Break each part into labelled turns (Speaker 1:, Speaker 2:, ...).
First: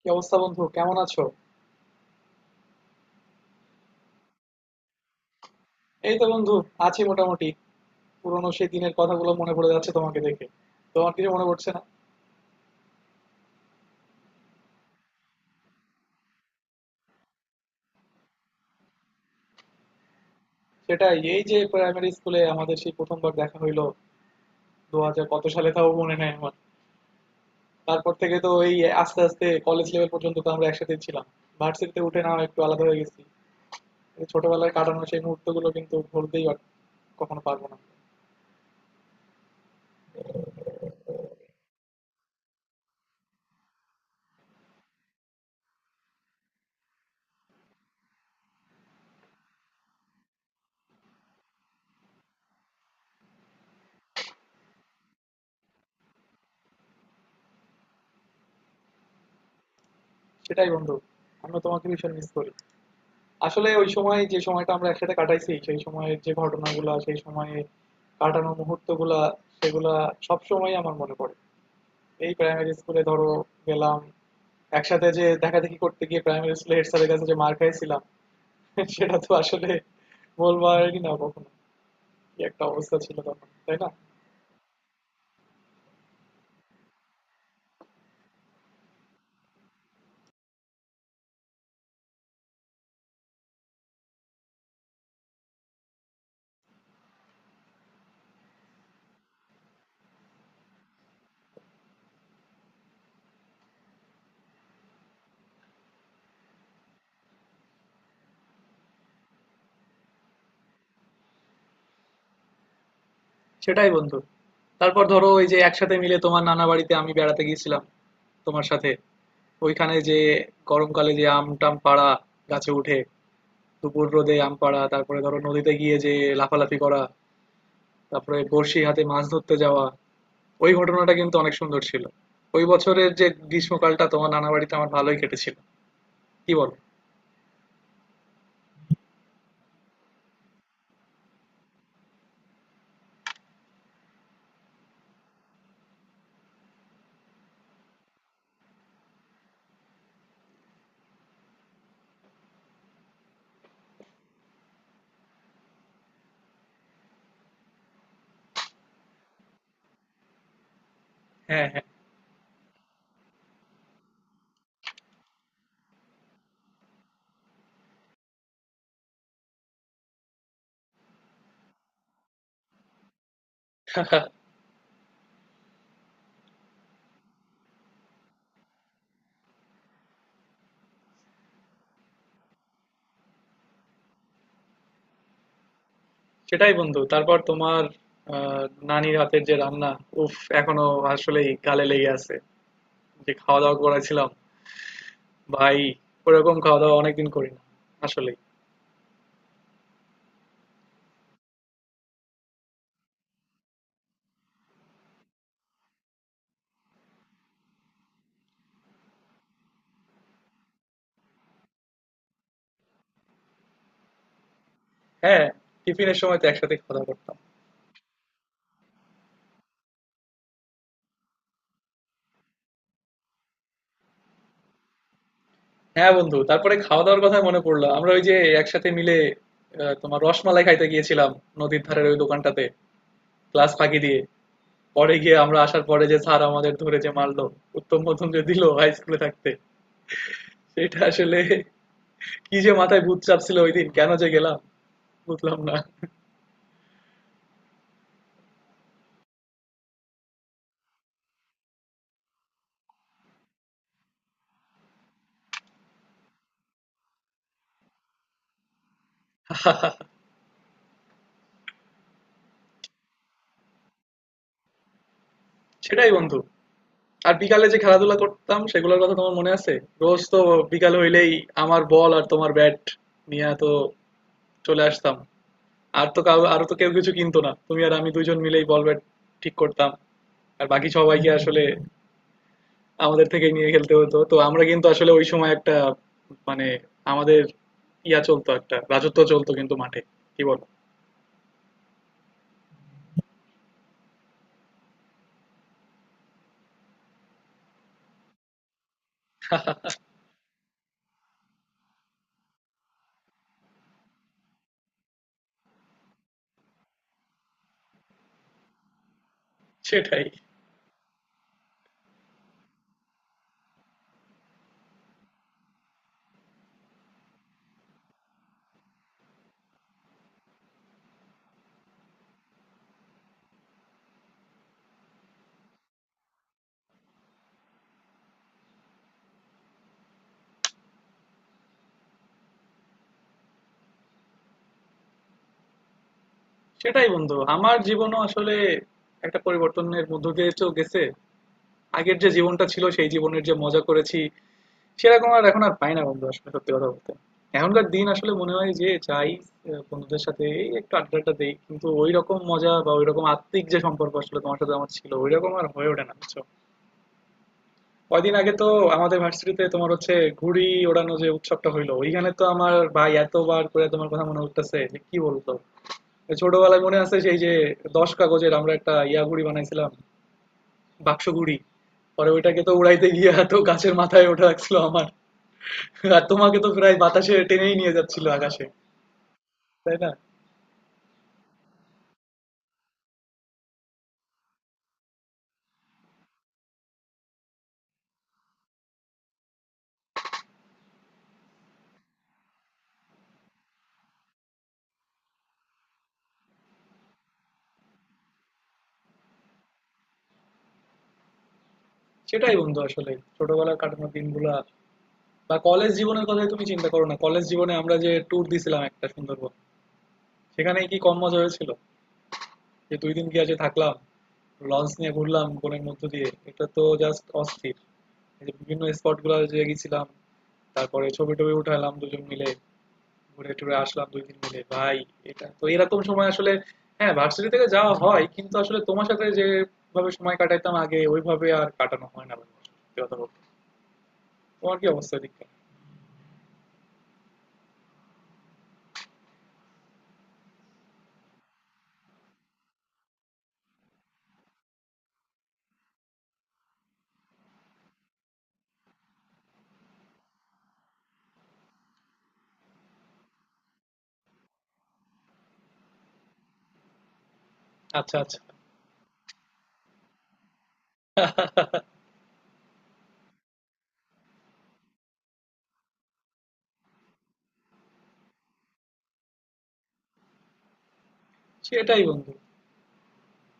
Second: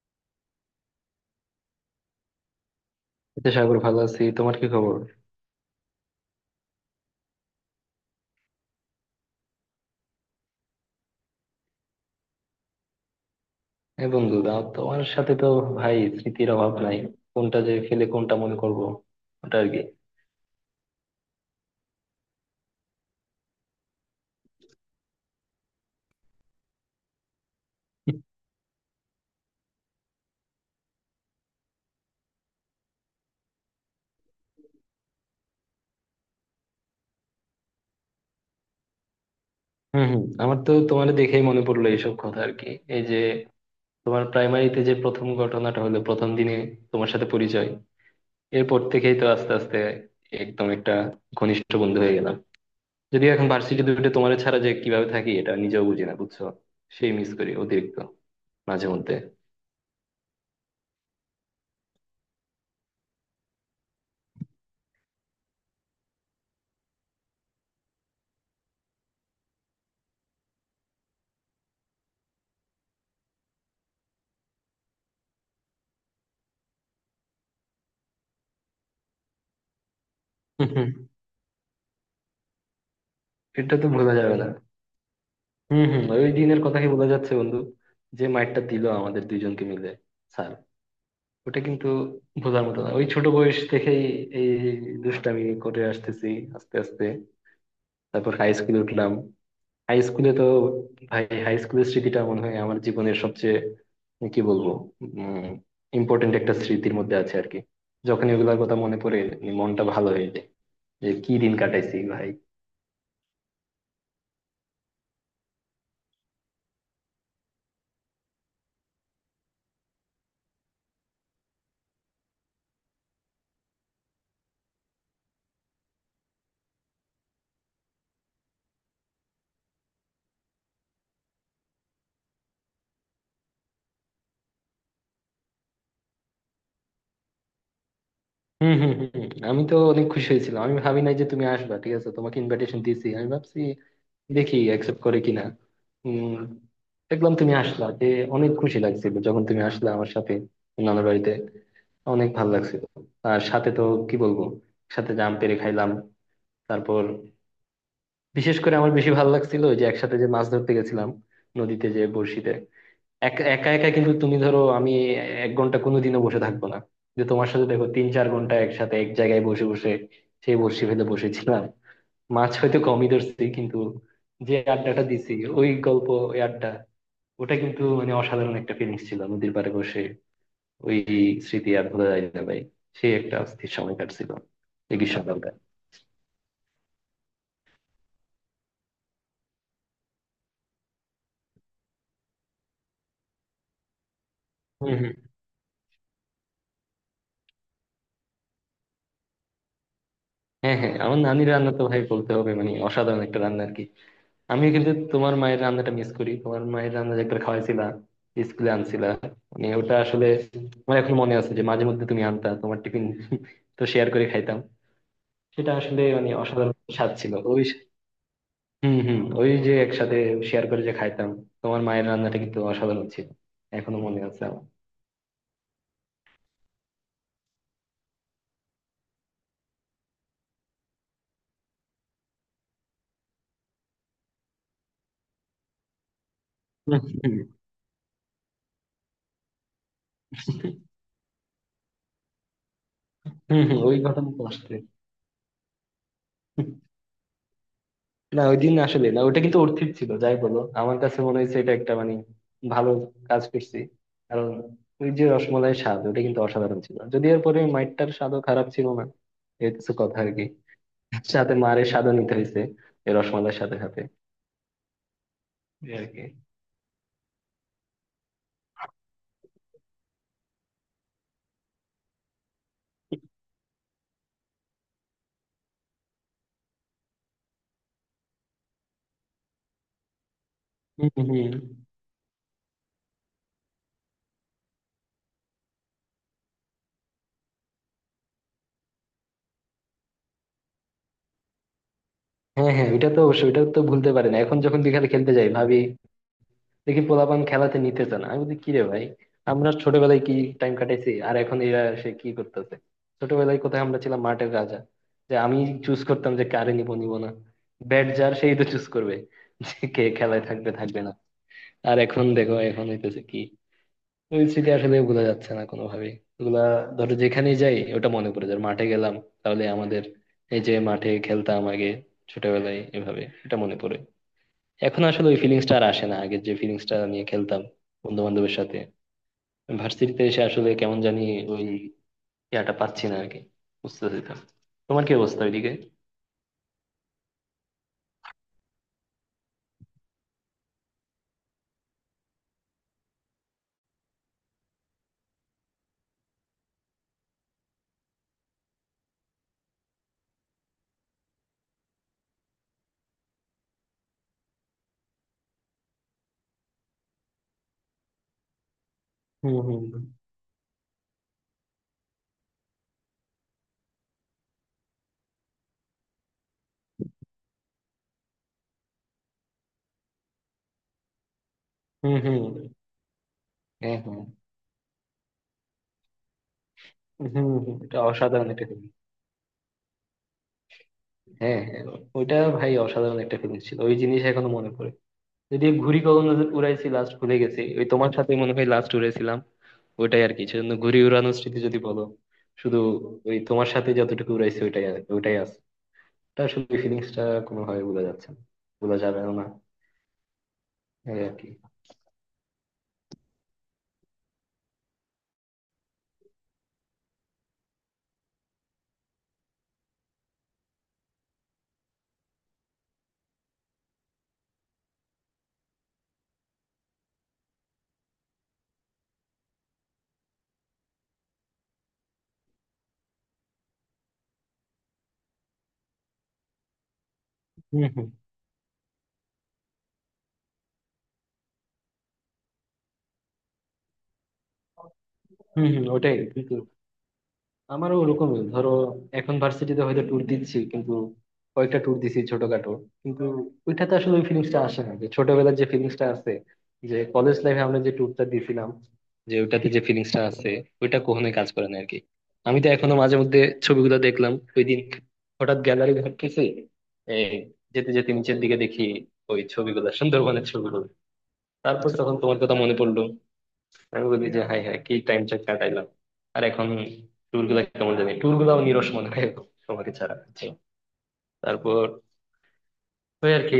Speaker 1: কি অবস্থা বন্ধু কেমন আছো?
Speaker 2: এই তো সাগর, ভালো আছি। তোমার কি খবর?
Speaker 1: এই তো বন্ধু, আছি মোটামুটি। পুরোনো সেই দিনের কথাগুলো মনে পড়ে যাচ্ছে তোমাকে দেখে। তোমার কিছু মনে পড়ছে না?
Speaker 2: এই বন্ধু দাও, তোমার সাথে তো ভাই স্মৃতির অভাব নাই। কোনটা যে ফেলে কোনটা মনে করব, ওটা আর কি।
Speaker 1: সেটাই, এই যে প্রাইমারি স্কুলে আমাদের সেই প্রথমবার দেখা হইলো, দু হাজার কত সালে তাও মনে নাই আমার। তারপর থেকে তো এই আস্তে আস্তে কলেজ লেভেল পর্যন্ত তো আমরা একসাথে ছিলাম। ভার্সিটিতে উঠে না হয় একটু আলাদা হয়ে গেছি। এই ছোটবেলায় কাটানো সেই মুহূর্তগুলো কিন্তু কখনো পারবো না।
Speaker 2: হম হম, আমার তো তোমার দেখেই মনে পড়লো এইসব কথা আর কি। এই যে তোমার প্রাইমারিতে যে প্রথম ঘটনাটা হলো প্রথম দিনে, তোমার সাথে পরিচয়, এরপর থেকেই তো আস্তে আস্তে একদম একটা ঘনিষ্ঠ বন্ধু হয়ে গেলাম। যদিও এখন ভার্সিটি দুটো, তোমার ছাড়া যে কিভাবে থাকি এটা নিজেও বুঝি না, বুঝছো? সেই মিস করি অতিরিক্ত মাঝে মধ্যে।
Speaker 1: সেটাই বন্ধু, আমি তোমাকে ভীষণ মিস করি। আসলে ওই সময় যে সময়টা আমরা একসাথে কাটাইছি, সেই সময়ের যে ঘটনাগুলা, সেই সময়ে কাটানো মুহূর্তগুলা, সেগুলা সব সময় আমার মনে পড়ে। এই প্রাইমারি স্কুলে ধরো গেলাম, একসাথে যে দেখাদেখি করতে গিয়ে প্রাইমারি স্কুলে হেড স্যারের কাছে যে মার খাইছিলাম সেটা তো আসলে
Speaker 2: হুম, হুম।
Speaker 1: বলবারই না কখনো। কি একটা অবস্থা ছিল তখন,
Speaker 2: এটা
Speaker 1: তাই
Speaker 2: তো
Speaker 1: না?
Speaker 2: ভোলা যাবে না। হম হম, ওই দিনের কথাই বোঝা যাচ্ছে বন্ধু। যে মাইরটা দিল আমাদের দুইজনকে মিলে স্যার, ওটা কিন্তু বোঝার মতো না। ওই ছোট বয়স থেকেই এই দুষ্টামি করে আসতেছি আস্তে আস্তে। তারপর হাই স্কুলে উঠলাম। হাই স্কুলে তো ভাই, হাই স্কুলের স্মৃতিটা মনে হয় আমার জীবনের সবচেয়ে, কি বলবো, উম ইম্পর্টেন্ট একটা স্মৃতির মধ্যে আছে আর কি। যখন এগুলার কথা মনে পড়ে মনটা ভালো হয়ে যায়, যে কি দিন কাটাইছি ভাই।
Speaker 1: সেটাই বন্ধু। তারপর ধরো ওই যে একসাথে মিলে তোমার নানা বাড়িতে আমি বেড়াতে গিয়েছিলাম তোমার সাথে। ওইখানে যে গরমকালে যে আম টাম পাড়া, গাছে উঠে দুপুর রোদে আম পাড়া, তারপরে ধরো নদীতে গিয়ে যে লাফালাফি করা, তারপরে বড়শি হাতে মাছ ধরতে যাওয়া, ওই ঘটনাটা কিন্তু অনেক সুন্দর ছিল। ওই বছরের যে গ্রীষ্মকালটা তোমার নানা বাড়িতে আমার ভালোই কেটেছিল। কি বলো?
Speaker 2: হম হম হম, আমি তো অনেক খুশি হয়েছিলাম। আমি ভাবি নাই যে তুমি আসবা। ঠিক আছে, তোমাকে ইনভাইটেশন দিয়েছি, আমি ভাবছি দেখি অ্যাকসেপ্ট করে কিনা। উম দেখলাম তুমি আসলা যে, অনেক খুশি লাগছিল যখন তুমি আসলা আমার সাথে নানার বাড়িতে। অনেক ভালো লাগছিল। আর সাথে তো, কি বলবো, সাথে জাম পেরে খাইলাম। তারপর বিশেষ করে আমার বেশি ভালো লাগছিল ওই যে একসাথে যে মাছ ধরতে গেছিলাম
Speaker 1: হ্যাঁ, হ্যাঁ।
Speaker 2: নদীতে, যে বড়শিতে একা একা কিন্তু। তুমি ধরো আমি 1 ঘন্টা কোনোদিনও বসে থাকবো না, যে তোমার সাথে দেখো 3-4 ঘন্টা একসাথে এক জায়গায় বসে বসে সেই বসি ভেদে বসেছিলাম। মাছ হয়তো কমই ধরছি কিন্তু যে আড্ডাটা দিছি, ওই গল্প, ওই আড্ডা, ওটা কিন্তু মানে অসাধারণ একটা ফিলিংস ছিল নদীর পাড়ে বসে। ওই স্মৃতি আর ভোলা যায় না ভাই। সেই একটা অস্থির সময় কাটছিল এই গ্রীষ্মকালটা।
Speaker 1: সেটাই বন্ধু। তারপর তোমার আহ, নানির হাতের যে রান্না, উফ, এখনো আসলেই গালে লেগে আছে। যে খাওয়া দাওয়া করেছিলাম,
Speaker 2: হম হম।
Speaker 1: ভাই, ওরকম খাওয়া দাওয়া অনেকদিন করি না। আসলেই।
Speaker 2: হ্যাঁ হ্যাঁ, আমার নানির রান্না তো ভাই বলতে হবে মানে অসাধারণ একটা রান্না আর কি। আমি কিন্তু তোমার মায়ের রান্নাটা মিস করি। তোমার মায়ের রান্না যে একবার খাওয়াইছিলা, স্কুলে আনছিলা, মানে ওটা আসলে, আমার এখন মনে আছে যে মাঝে মধ্যে তুমি আনতা তোমার টিফিন, তো শেয়ার করে খাইতাম।
Speaker 1: হ্যাঁ,
Speaker 2: সেটা আসলে
Speaker 1: টিফিনের
Speaker 2: মানে
Speaker 1: সময় তো
Speaker 2: অসাধারণ
Speaker 1: একসাথে খাওয়া দাওয়া
Speaker 2: স্বাদ ছিল
Speaker 1: করতাম।
Speaker 2: ওই। হম হম, ওই যে একসাথে শেয়ার করে যে খাইতাম, তোমার মায়ের রান্নাটা কিন্তু অসাধারণ ছিল, এখনো মনে আছে আমার।
Speaker 1: হ্যাঁ বন্ধু, তারপরে খাওয়া দাওয়ার কথা মনে পড়লো, আমরা ওই যে একসাথে মিলে আহ, তোমার রসমালাই খাইতে গিয়েছিলাম নদীর ধারের ওই দোকানটাতে, ক্লাস ফাঁকি দিয়ে। পরে গিয়ে আমরা আসার পরে যে স্যার আমাদের ধরে যে
Speaker 2: হম,
Speaker 1: মারলো, উত্তম মধ্যম যে দিল হাই স্কুলে থাকতে, সেটা আসলে কি যে মাথায় ভূত চাপছিল
Speaker 2: হম,
Speaker 1: ওই
Speaker 2: হম,
Speaker 1: দিন,
Speaker 2: ওই
Speaker 1: কেন যে
Speaker 2: ঘটনা তো
Speaker 1: গেলাম
Speaker 2: আসছে।
Speaker 1: বুঝলাম না।
Speaker 2: না, ওই দিন আসলে, না ওটা কিন্তু অর্থিত ছিল যাই বলো। আমার কাছে মনে হয়েছে এটা একটা মানে ভালো কাজ করছি, কারণ ওই যে রসমলাইয়ের স্বাদ ওটা কিন্তু অসাধারণ ছিল। যদি এরপরে মাইটটার স্বাদও খারাপ ছিল না, এই কিছু কথা আর কি, সাথে মারের স্বাদও নিতে হয়েছে এই রসমালাইয়ের সাথে সাথে, এই আর
Speaker 1: সেটাই
Speaker 2: কি।
Speaker 1: বন্ধু, আর বিকালে যে খেলাধুলা করতাম সেগুলোর কথা তোমার মনে আছে? রোজ তো বিকাল হইলেই আমার বল আর তোমার ব্যাট নিয়ে তো চলে আসতাম। আর তো কেউ কিছু কিনতো না। তুমি আর আমি দুইজন মিলেই বল ব্যাট ঠিক করতাম। আর বাকি
Speaker 2: হম
Speaker 1: সবাইকে
Speaker 2: হম।
Speaker 1: আসলে আমাদের থেকেই নিয়ে খেলতে হতো। তো আমরা কিন্তু আসলে ওই সময় একটা মানে আমাদের ইয়া চলতো, একটা রাজত্ব চলতো কিন্তু মাঠে। কি বলো?
Speaker 2: হ্যাঁ হ্যাঁ, ওইটা তো অবশ্যই, ওইটা তো ভুলতে পারি না। এখন যখন বিকালে খেলতে যাই, ভাবি দেখি পোলাপান খেলাতে নিতেছে না, আমি বলি কিরে ভাই, আমরা ছোটবেলায় কি টাইম কাটাইছি, আর এখন এরা এসে কি করতেছে। ছোটবেলায় কোথায় আমরা ছিলাম মাঠের রাজা, যে আমি চুজ করতাম যে কারে নিব নিব না, ব্যাট যার সেই তো চুজ করবে যে কে
Speaker 1: সেটাই।
Speaker 2: খেলায় থাকবে থাকবে না। আর এখন দেখো এখন হইতেছে কি, ওই স্মৃতি আসলে ভোলা যাচ্ছে না কোনোভাবেই। ওগুলা ধরো যেখানেই যাই ওটা মনে পড়ে যায়। মাঠে গেলাম, তাহলে আমাদের এই যে মাঠে খেলতাম আগে ছোটবেলায় এভাবে, এটা মনে পড়ে। এখন আসলে ওই ফিলিংসটা আর আসে না, আগের যে ফিলিংসটা নিয়ে খেলতাম বন্ধু বান্ধবের সাথে। ভার্সিটিতে এসে আসলে কেমন জানি ওই ইয়াটা পাচ্ছি না আরকি, বুঝতেছি তো। তোমার কি অবস্থা ওইদিকে?
Speaker 1: সেটাই বন্ধু। আমার জীবনও আসলে একটা পরিবর্তনের মধ্য দিয়ে তো গেছে। আগের যে জীবনটা ছিল, সেই জীবনের যে মজা করেছি সেরকম আর এখন আর পাই না বন্ধু, আসলে সত্যি কথা বলতে। এখনকার দিন আসলে মনে হয় যে চাই আহ, বন্ধুদের সাথে এই একটু আড্ডাটা দেই, কিন্তু ওই রকম মজা বা ওই রকম আত্মিক যে সম্পর্ক আসলে তোমার সাথে আমার ছিল ওই রকম আর হয়ে ওঠে না, বুঝছো? কয়দিন আগে তো আমাদের
Speaker 2: হুম
Speaker 1: ভার্সিটিতে
Speaker 2: হুম।
Speaker 1: তোমার হচ্ছে ঘুড়ি ওড়ানো যে উৎসবটা হইলো, ওইখানে তো আমার ভাই এতবার করে তোমার কথা মনে উঠতেছে যে কি বলতো। ওই ছোটবেলায় মনে আছে সেই যে 10 কাগজের আমরা একটা ইয়া ঘুড়ি বানাইছিলাম, বাক্স ঘুড়ি।
Speaker 2: হুম
Speaker 1: পরে
Speaker 2: হুম হুম।
Speaker 1: ওইটাকে তো উড়াইতে গিয়ে তো গাছের
Speaker 2: হ্যাঁ হ্যাঁ।
Speaker 1: মাথায় ওঠা লাগছিল আমার। আর তোমাকে তো প্রায়
Speaker 2: হুম
Speaker 1: বাতাসে
Speaker 2: হুম
Speaker 1: টেনেই
Speaker 2: হুম।
Speaker 1: নিয়ে
Speaker 2: এটা
Speaker 1: যাচ্ছিল
Speaker 2: অসাধারণ
Speaker 1: আকাশে,
Speaker 2: একটা ফিলিং।
Speaker 1: তাই না?
Speaker 2: হ্যাঁ হ্যাঁ, ওইটা ভাই অসাধারণ একটা ফিলিং ছিল, ওই জিনিস এখনো মনে পড়ে। যদি ঘুড়ি কখন উড়াইছি লাস্ট, ভুলে গেছি, ওই তোমার সাথে মনে হয় লাস্ট উড়াইছিলাম। ওইটাই আর কি, সেজন্য ঘুড়ি উড়ানোর স্মৃতি যদি বলো, শুধু ওই তোমার সাথে যতটুকু উড়াইছি ওইটাই আছে। তা আসলে ফিলিংসটা কোনোভাবে বোঝা যাচ্ছে না, বোঝা যাবেও না, এই আর কি।
Speaker 1: সেটাই বন্ধু, আসলে ছোটবেলার কাটানো দিনগুলা বা কলেজ জীবনের কথাই তুমি চিন্তা করো না, কলেজ জীবনে আমরা যে ট্যুর দিছিলাম একটা সুন্দরবন, সেখানে কি কম মজা হয়েছিল? যে 2 দিন গিয়ে যে থাকলাম, লঞ্চ নিয়ে ঘুরলাম বনের মধ্য দিয়ে, এটা তো জাস্ট অস্থির। এই যে বিভিন্ন স্পট গুলো যে গেছিলাম, তারপরে ছবি টবি উঠালাম দুজন মিলে, ঘুরে টুরে আসলাম 2 দিন মিলে ভাই, এটা তো এরকম সময় আসলে। হ্যাঁ ভার্সিটি থেকে
Speaker 2: হম
Speaker 1: যাওয়া
Speaker 2: হম।
Speaker 1: হয় কিন্তু আসলে তোমার সাথে যেভাবে সময় কাটাইতাম আগে ওইভাবে আর কাটানো হয় না ভাই, সত্যি কথা বলতে। তোমার কি অবস্থা এদিককার?
Speaker 2: হম হম, ওটাই কিন্তু আমারও ওরকমই। ধরো এখন ভার্সিটিতে হয়তো ট্যুর দিচ্ছি, কিন্তু কয়েকটা ট্যুর দিছি ছোটখাটো, কিন্তু ওইটাতে আসলে ওই ফিলিংসটা আসে না যে ছোটবেলার যে ফিলিংসটা আছে, যে কলেজ লাইফে আমরা যে ট্যুরটা দিছিলাম, যে ওইটাতে যে ফিলিংসটা আছে, ওইটা কখনোই কাজ করে না আর কি। আমি তো এখনো মাঝে মধ্যে, ছবিগুলো দেখলাম ওই দিন, হঠাৎ গ্যালারি ঘাটতেছি, এই যেতে যেতে
Speaker 1: আচ্ছা, আচ্ছা।
Speaker 2: নিচের দিকে দেখি ওই ছবিগুলো, সুন্দরবনের ছবিগুলো। তারপর তখন তোমার কথা মনে পড়লো, আমি বলি যে হাই হাই কি টাইম চেক কাটাইলাম। আর এখন ট্যুর গুলা কেমন জানি, ট্যুর গুলাও নিরস মনে হয় এখন তোমাকে ছাড়া, বুঝছো? তারপর
Speaker 1: সেটাই বন্ধু,
Speaker 2: ওই আর কি,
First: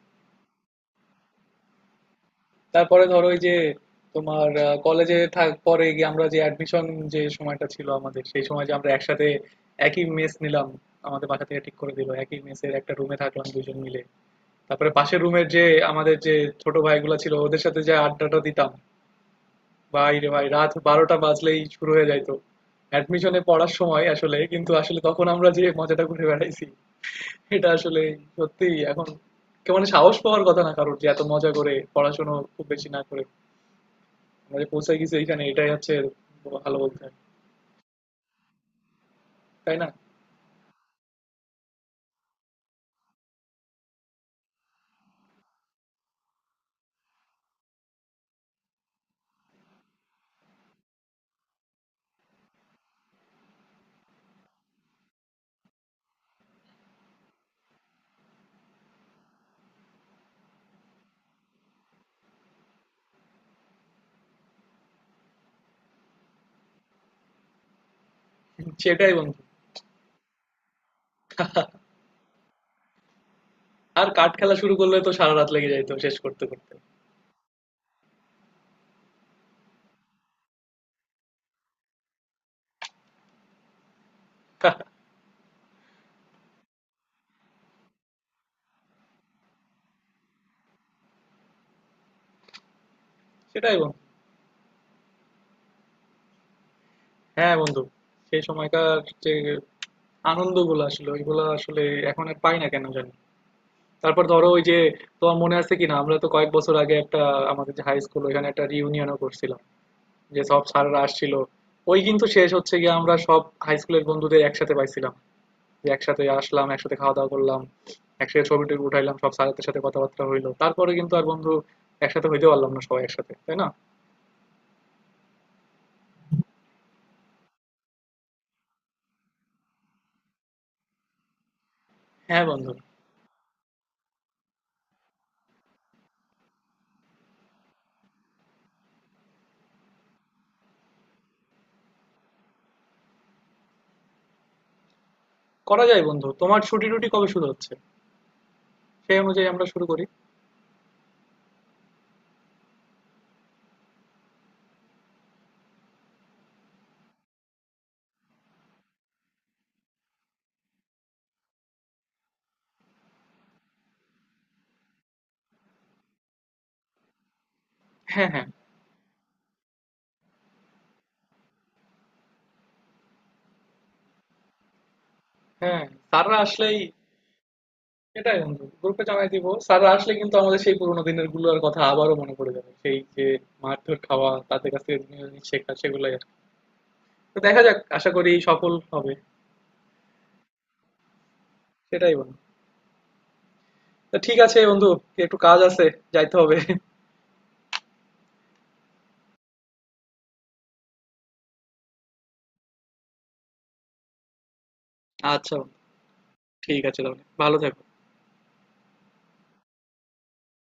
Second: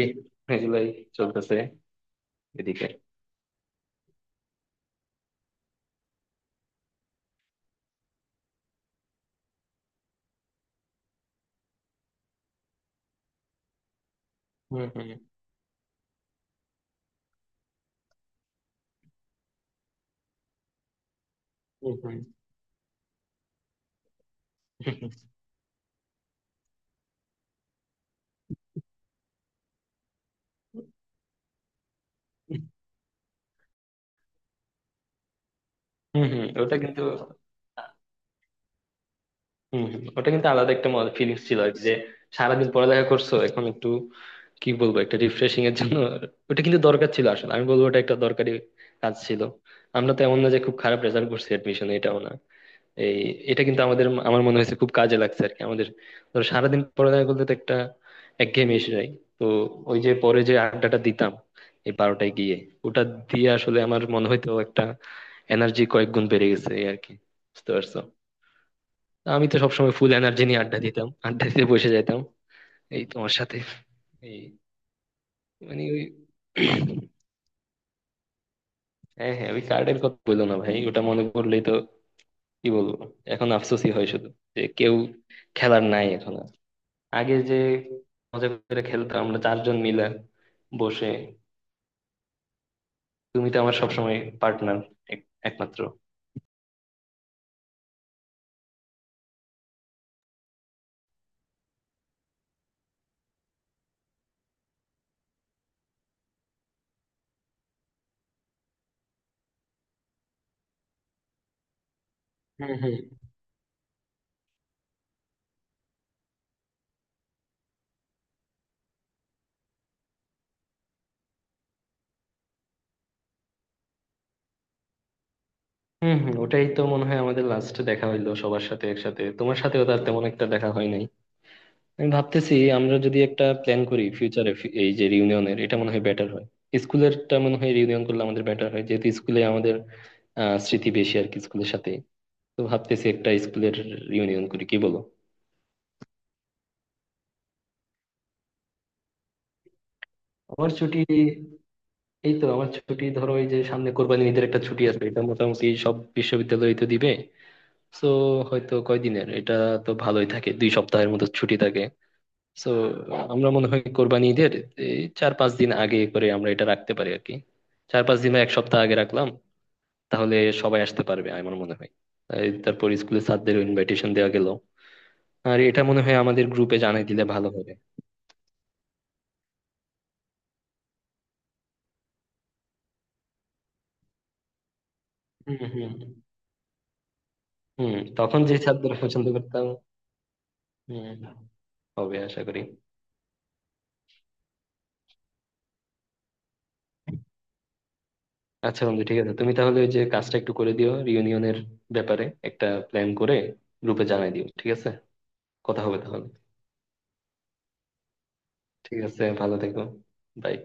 Speaker 2: এগুলাই চলতেছে এদিকে।
Speaker 1: তারপরে ধরো ওই যে তোমার কলেজে থাক, পরে গিয়ে আমরা যে অ্যাডমিশন, যে সময়টা ছিল আমাদের, সেই সময় যে আমরা একসাথে একই মেস নিলাম, আমাদের বাসা থেকে ঠিক করে দিল, একই মেসের একটা রুমে থাকলাম দুজন মিলে।
Speaker 2: হুম
Speaker 1: তারপরে
Speaker 2: হুম।
Speaker 1: পাশের রুমের যে আমাদের যে ছোট ভাইগুলো ছিল ওদের সাথে যে আড্ডাটা দিতাম, ভাই রে ভাই, রাত 12টা বাজলেই শুরু
Speaker 2: হুম
Speaker 1: হয়ে
Speaker 2: হুম।
Speaker 1: যাইতো। অ্যাডমিশনে পড়ার সময় আসলে তখন আমরা যে মজাটা করে বেড়াইছি, এটা আসলে সত্যি এখন কেমন সাহস পাওয়ার কথা না কারোর, যে এত মজা করে পড়াশোনা খুব বেশি না করে আমরা যে পৌঁছে গেছি এইখানে, এটাই হচ্ছে
Speaker 2: হুম হুম।
Speaker 1: ভালো
Speaker 2: ওটা
Speaker 1: বলতে
Speaker 2: কিন্তু,
Speaker 1: হয়, তাই
Speaker 2: হম,
Speaker 1: না?
Speaker 2: ওটা কিন্তু আলাদা একটা মজা ফিলিংস ছিল আর কি। যে সারাদিন পড়ালেখা করছো, এখন একটু, কি বলবো, একটা রিফ্রেশিং এর জন্য ওটা কিন্তু দরকার ছিল। আসলে আমি বলবো ওটা একটা দরকারি কাজ ছিল। আমরা তো এমন না যে খুব খারাপ রেজাল্ট করছি অ্যাডমিশনে, এটাও না। এই এটা কিন্তু আমাদের, আমার মনে হয়েছে খুব কাজে লাগছে আর কি আমাদের। ধরো সারাদিন পড়ালেখা করতে তো একটা একঘেয়েমি এসে যায়, তো ওই যে পরে যে আড্ডাটা দিতাম এই 12টায় গিয়ে, ওটা দিয়ে আসলে আমার মনে হয়তো একটা এনার্জি কয়েক গুণ বেড়ে গেছে এই আর কি, বুঝতে পারছো?
Speaker 1: সেটাই
Speaker 2: তো
Speaker 1: বন্ধু,
Speaker 2: আমি তো সবসময় ফুল এনার্জি নিয়ে আড্ডা দিতাম, আড্ডা দিতে বসে যেতাম এই তোমার সাথে।
Speaker 1: আর কাঠ
Speaker 2: এই
Speaker 1: খেলা শুরু করলে তো সারা রাত লেগে
Speaker 2: মানে
Speaker 1: যাইতো
Speaker 2: ওই,
Speaker 1: শেষ করতে করতে।
Speaker 2: হ্যাঁ হ্যাঁ, ওই কার্ডের কথা বললো না ভাই, ওটা মনে পড়লেই তো, কি বলবো, এখন আফসোসই হয় শুধু, যে কেউ খেলার নাই এখন আর। আগে যে মজা করে খেলতাম আমরা 4 জন মিলে বসে, তুমি তো আমার
Speaker 1: সেটাই বন্ধু।
Speaker 2: সবসময় পার্টনার, একমাত্র।
Speaker 1: হ্যাঁ বন্ধু, সেই সময়কার যে আনন্দগুলো, আসলে ওইগুলো আসলে এখন আর পাই না কেন জানি। তারপর ধরো ওই যে তোমার মনে আছে কিনা, আমরা তো কয়েক বছর আগে একটা আমাদের যে হাই স্কুল ওইখানে একটা রিউনিয়নও করছিলাম, যে সব স্যাররা আসছিল, ওই কিন্তু শেষ
Speaker 2: হুম
Speaker 1: হচ্ছে গিয়ে
Speaker 2: হুম।
Speaker 1: আমরা সব হাই স্কুলের বন্ধুদের একসাথে পাইছিলাম, যে একসাথে আসলাম, একসাথে খাওয়া দাওয়া করলাম, একসাথে ছবি টবি উঠাইলাম, সব স্যারদের সাথে কথাবার্তা হইলো। তারপরে কিন্তু আর বন্ধু একসাথে হইতে পারলাম না সবাই একসাথে, তাই না?
Speaker 2: হম হম, ওটাই তো মনে হয় আমাদের লাস্টে দেখা হইলো সবার সাথে একসাথে। তোমার সাথেও তার তেমন একটা দেখা হয় নাই। আমি
Speaker 1: হ্যাঁ
Speaker 2: ভাবতেছি
Speaker 1: বন্ধু,
Speaker 2: আমরা যদি একটা প্ল্যান করি ফিউচারে, এই যে রিউনিয়নের, এটা মনে হয় বেটার হয়। স্কুলেরটা মনে হয় রিউনিয়ন করলে আমাদের বেটার হয়, যেহেতু স্কুলে আমাদের আহ স্মৃতি বেশি আর কি স্কুলের সাথে। তো ভাবতেছি একটা স্কুলের রিউনিয়ন করি, কি বলো?
Speaker 1: করা যায় বন্ধু, তোমার ছুটি টুটি কবে শুরু হচ্ছে? সেই অনুযায়ী আমরা শুরু করি।
Speaker 2: আমার ছুটি, এই তো আমার ছুটি ধরো এই যে সামনে কোরবানি ঈদের একটা ছুটি আছে, এটা মোটামুটি সব বিশ্ববিদ্যালয় তো দিবে। তো হয়তো কয়দিনের এটা, তো ভালোই থাকে, 2 সপ্তাহের মতো ছুটি থাকে। তো আমরা মনে হয় কোরবানি ঈদের এই 4-5 দিন আগে করে আমরা এটা রাখতে পারি আর কি। চার পাঁচ
Speaker 1: হ্যাঁ
Speaker 2: দিন বা
Speaker 1: হ্যাঁ।
Speaker 2: 1 সপ্তাহ আগে রাখলাম, তাহলে সবাই আসতে পারবে আমার মনে হয়। এই তারপর স্কুলে স্যারদেরও ইনভাইটেশন দেওয়া গেল, আর
Speaker 1: হ্যাঁ,
Speaker 2: এটা মনে হয়
Speaker 1: স্যাররা
Speaker 2: আমাদের গ্রুপে
Speaker 1: আসলেই,
Speaker 2: জানিয়ে দিলে ভালো হবে।
Speaker 1: এটাই বন্ধু গ্রুপে জানাই দিব, স্যাররা আসলে কিন্তু আমাদের সেই পুরোনো দিনের গুলোর কথা আবারও মনে পড়ে যাবে, সেই যে মারধর খাওয়া, তাদের কাছ থেকে জিনিস জিনিস
Speaker 2: হুম
Speaker 1: শেখা,
Speaker 2: হুম।
Speaker 1: সেগুলাই আর কি। তো দেখা যাক,
Speaker 2: হুম,
Speaker 1: আশা করি
Speaker 2: তখন যে
Speaker 1: সফল
Speaker 2: স্যারদের
Speaker 1: হবে।
Speaker 2: পছন্দ করতাম। হুম,
Speaker 1: সেটাই
Speaker 2: হবে
Speaker 1: বন্ধু।
Speaker 2: আশা করি।
Speaker 1: তো ঠিক আছে বন্ধু, একটু কাজ আছে, যাইতে হবে।
Speaker 2: আচ্ছা বন্ধু ঠিক আছে, তুমি তাহলে ওই যে কাজটা একটু করে দিও, রিউনিয়নের ব্যাপারে একটা প্ল্যান করে গ্রুপে জানাই দিও, ঠিক আছে?
Speaker 1: আচ্ছা বন্ধু,
Speaker 2: কথা হবে তাহলে।
Speaker 1: ঠিক আছে, তাহলে ভালো থাকো।
Speaker 2: ঠিক আছে, ভালো থেকো। বাই।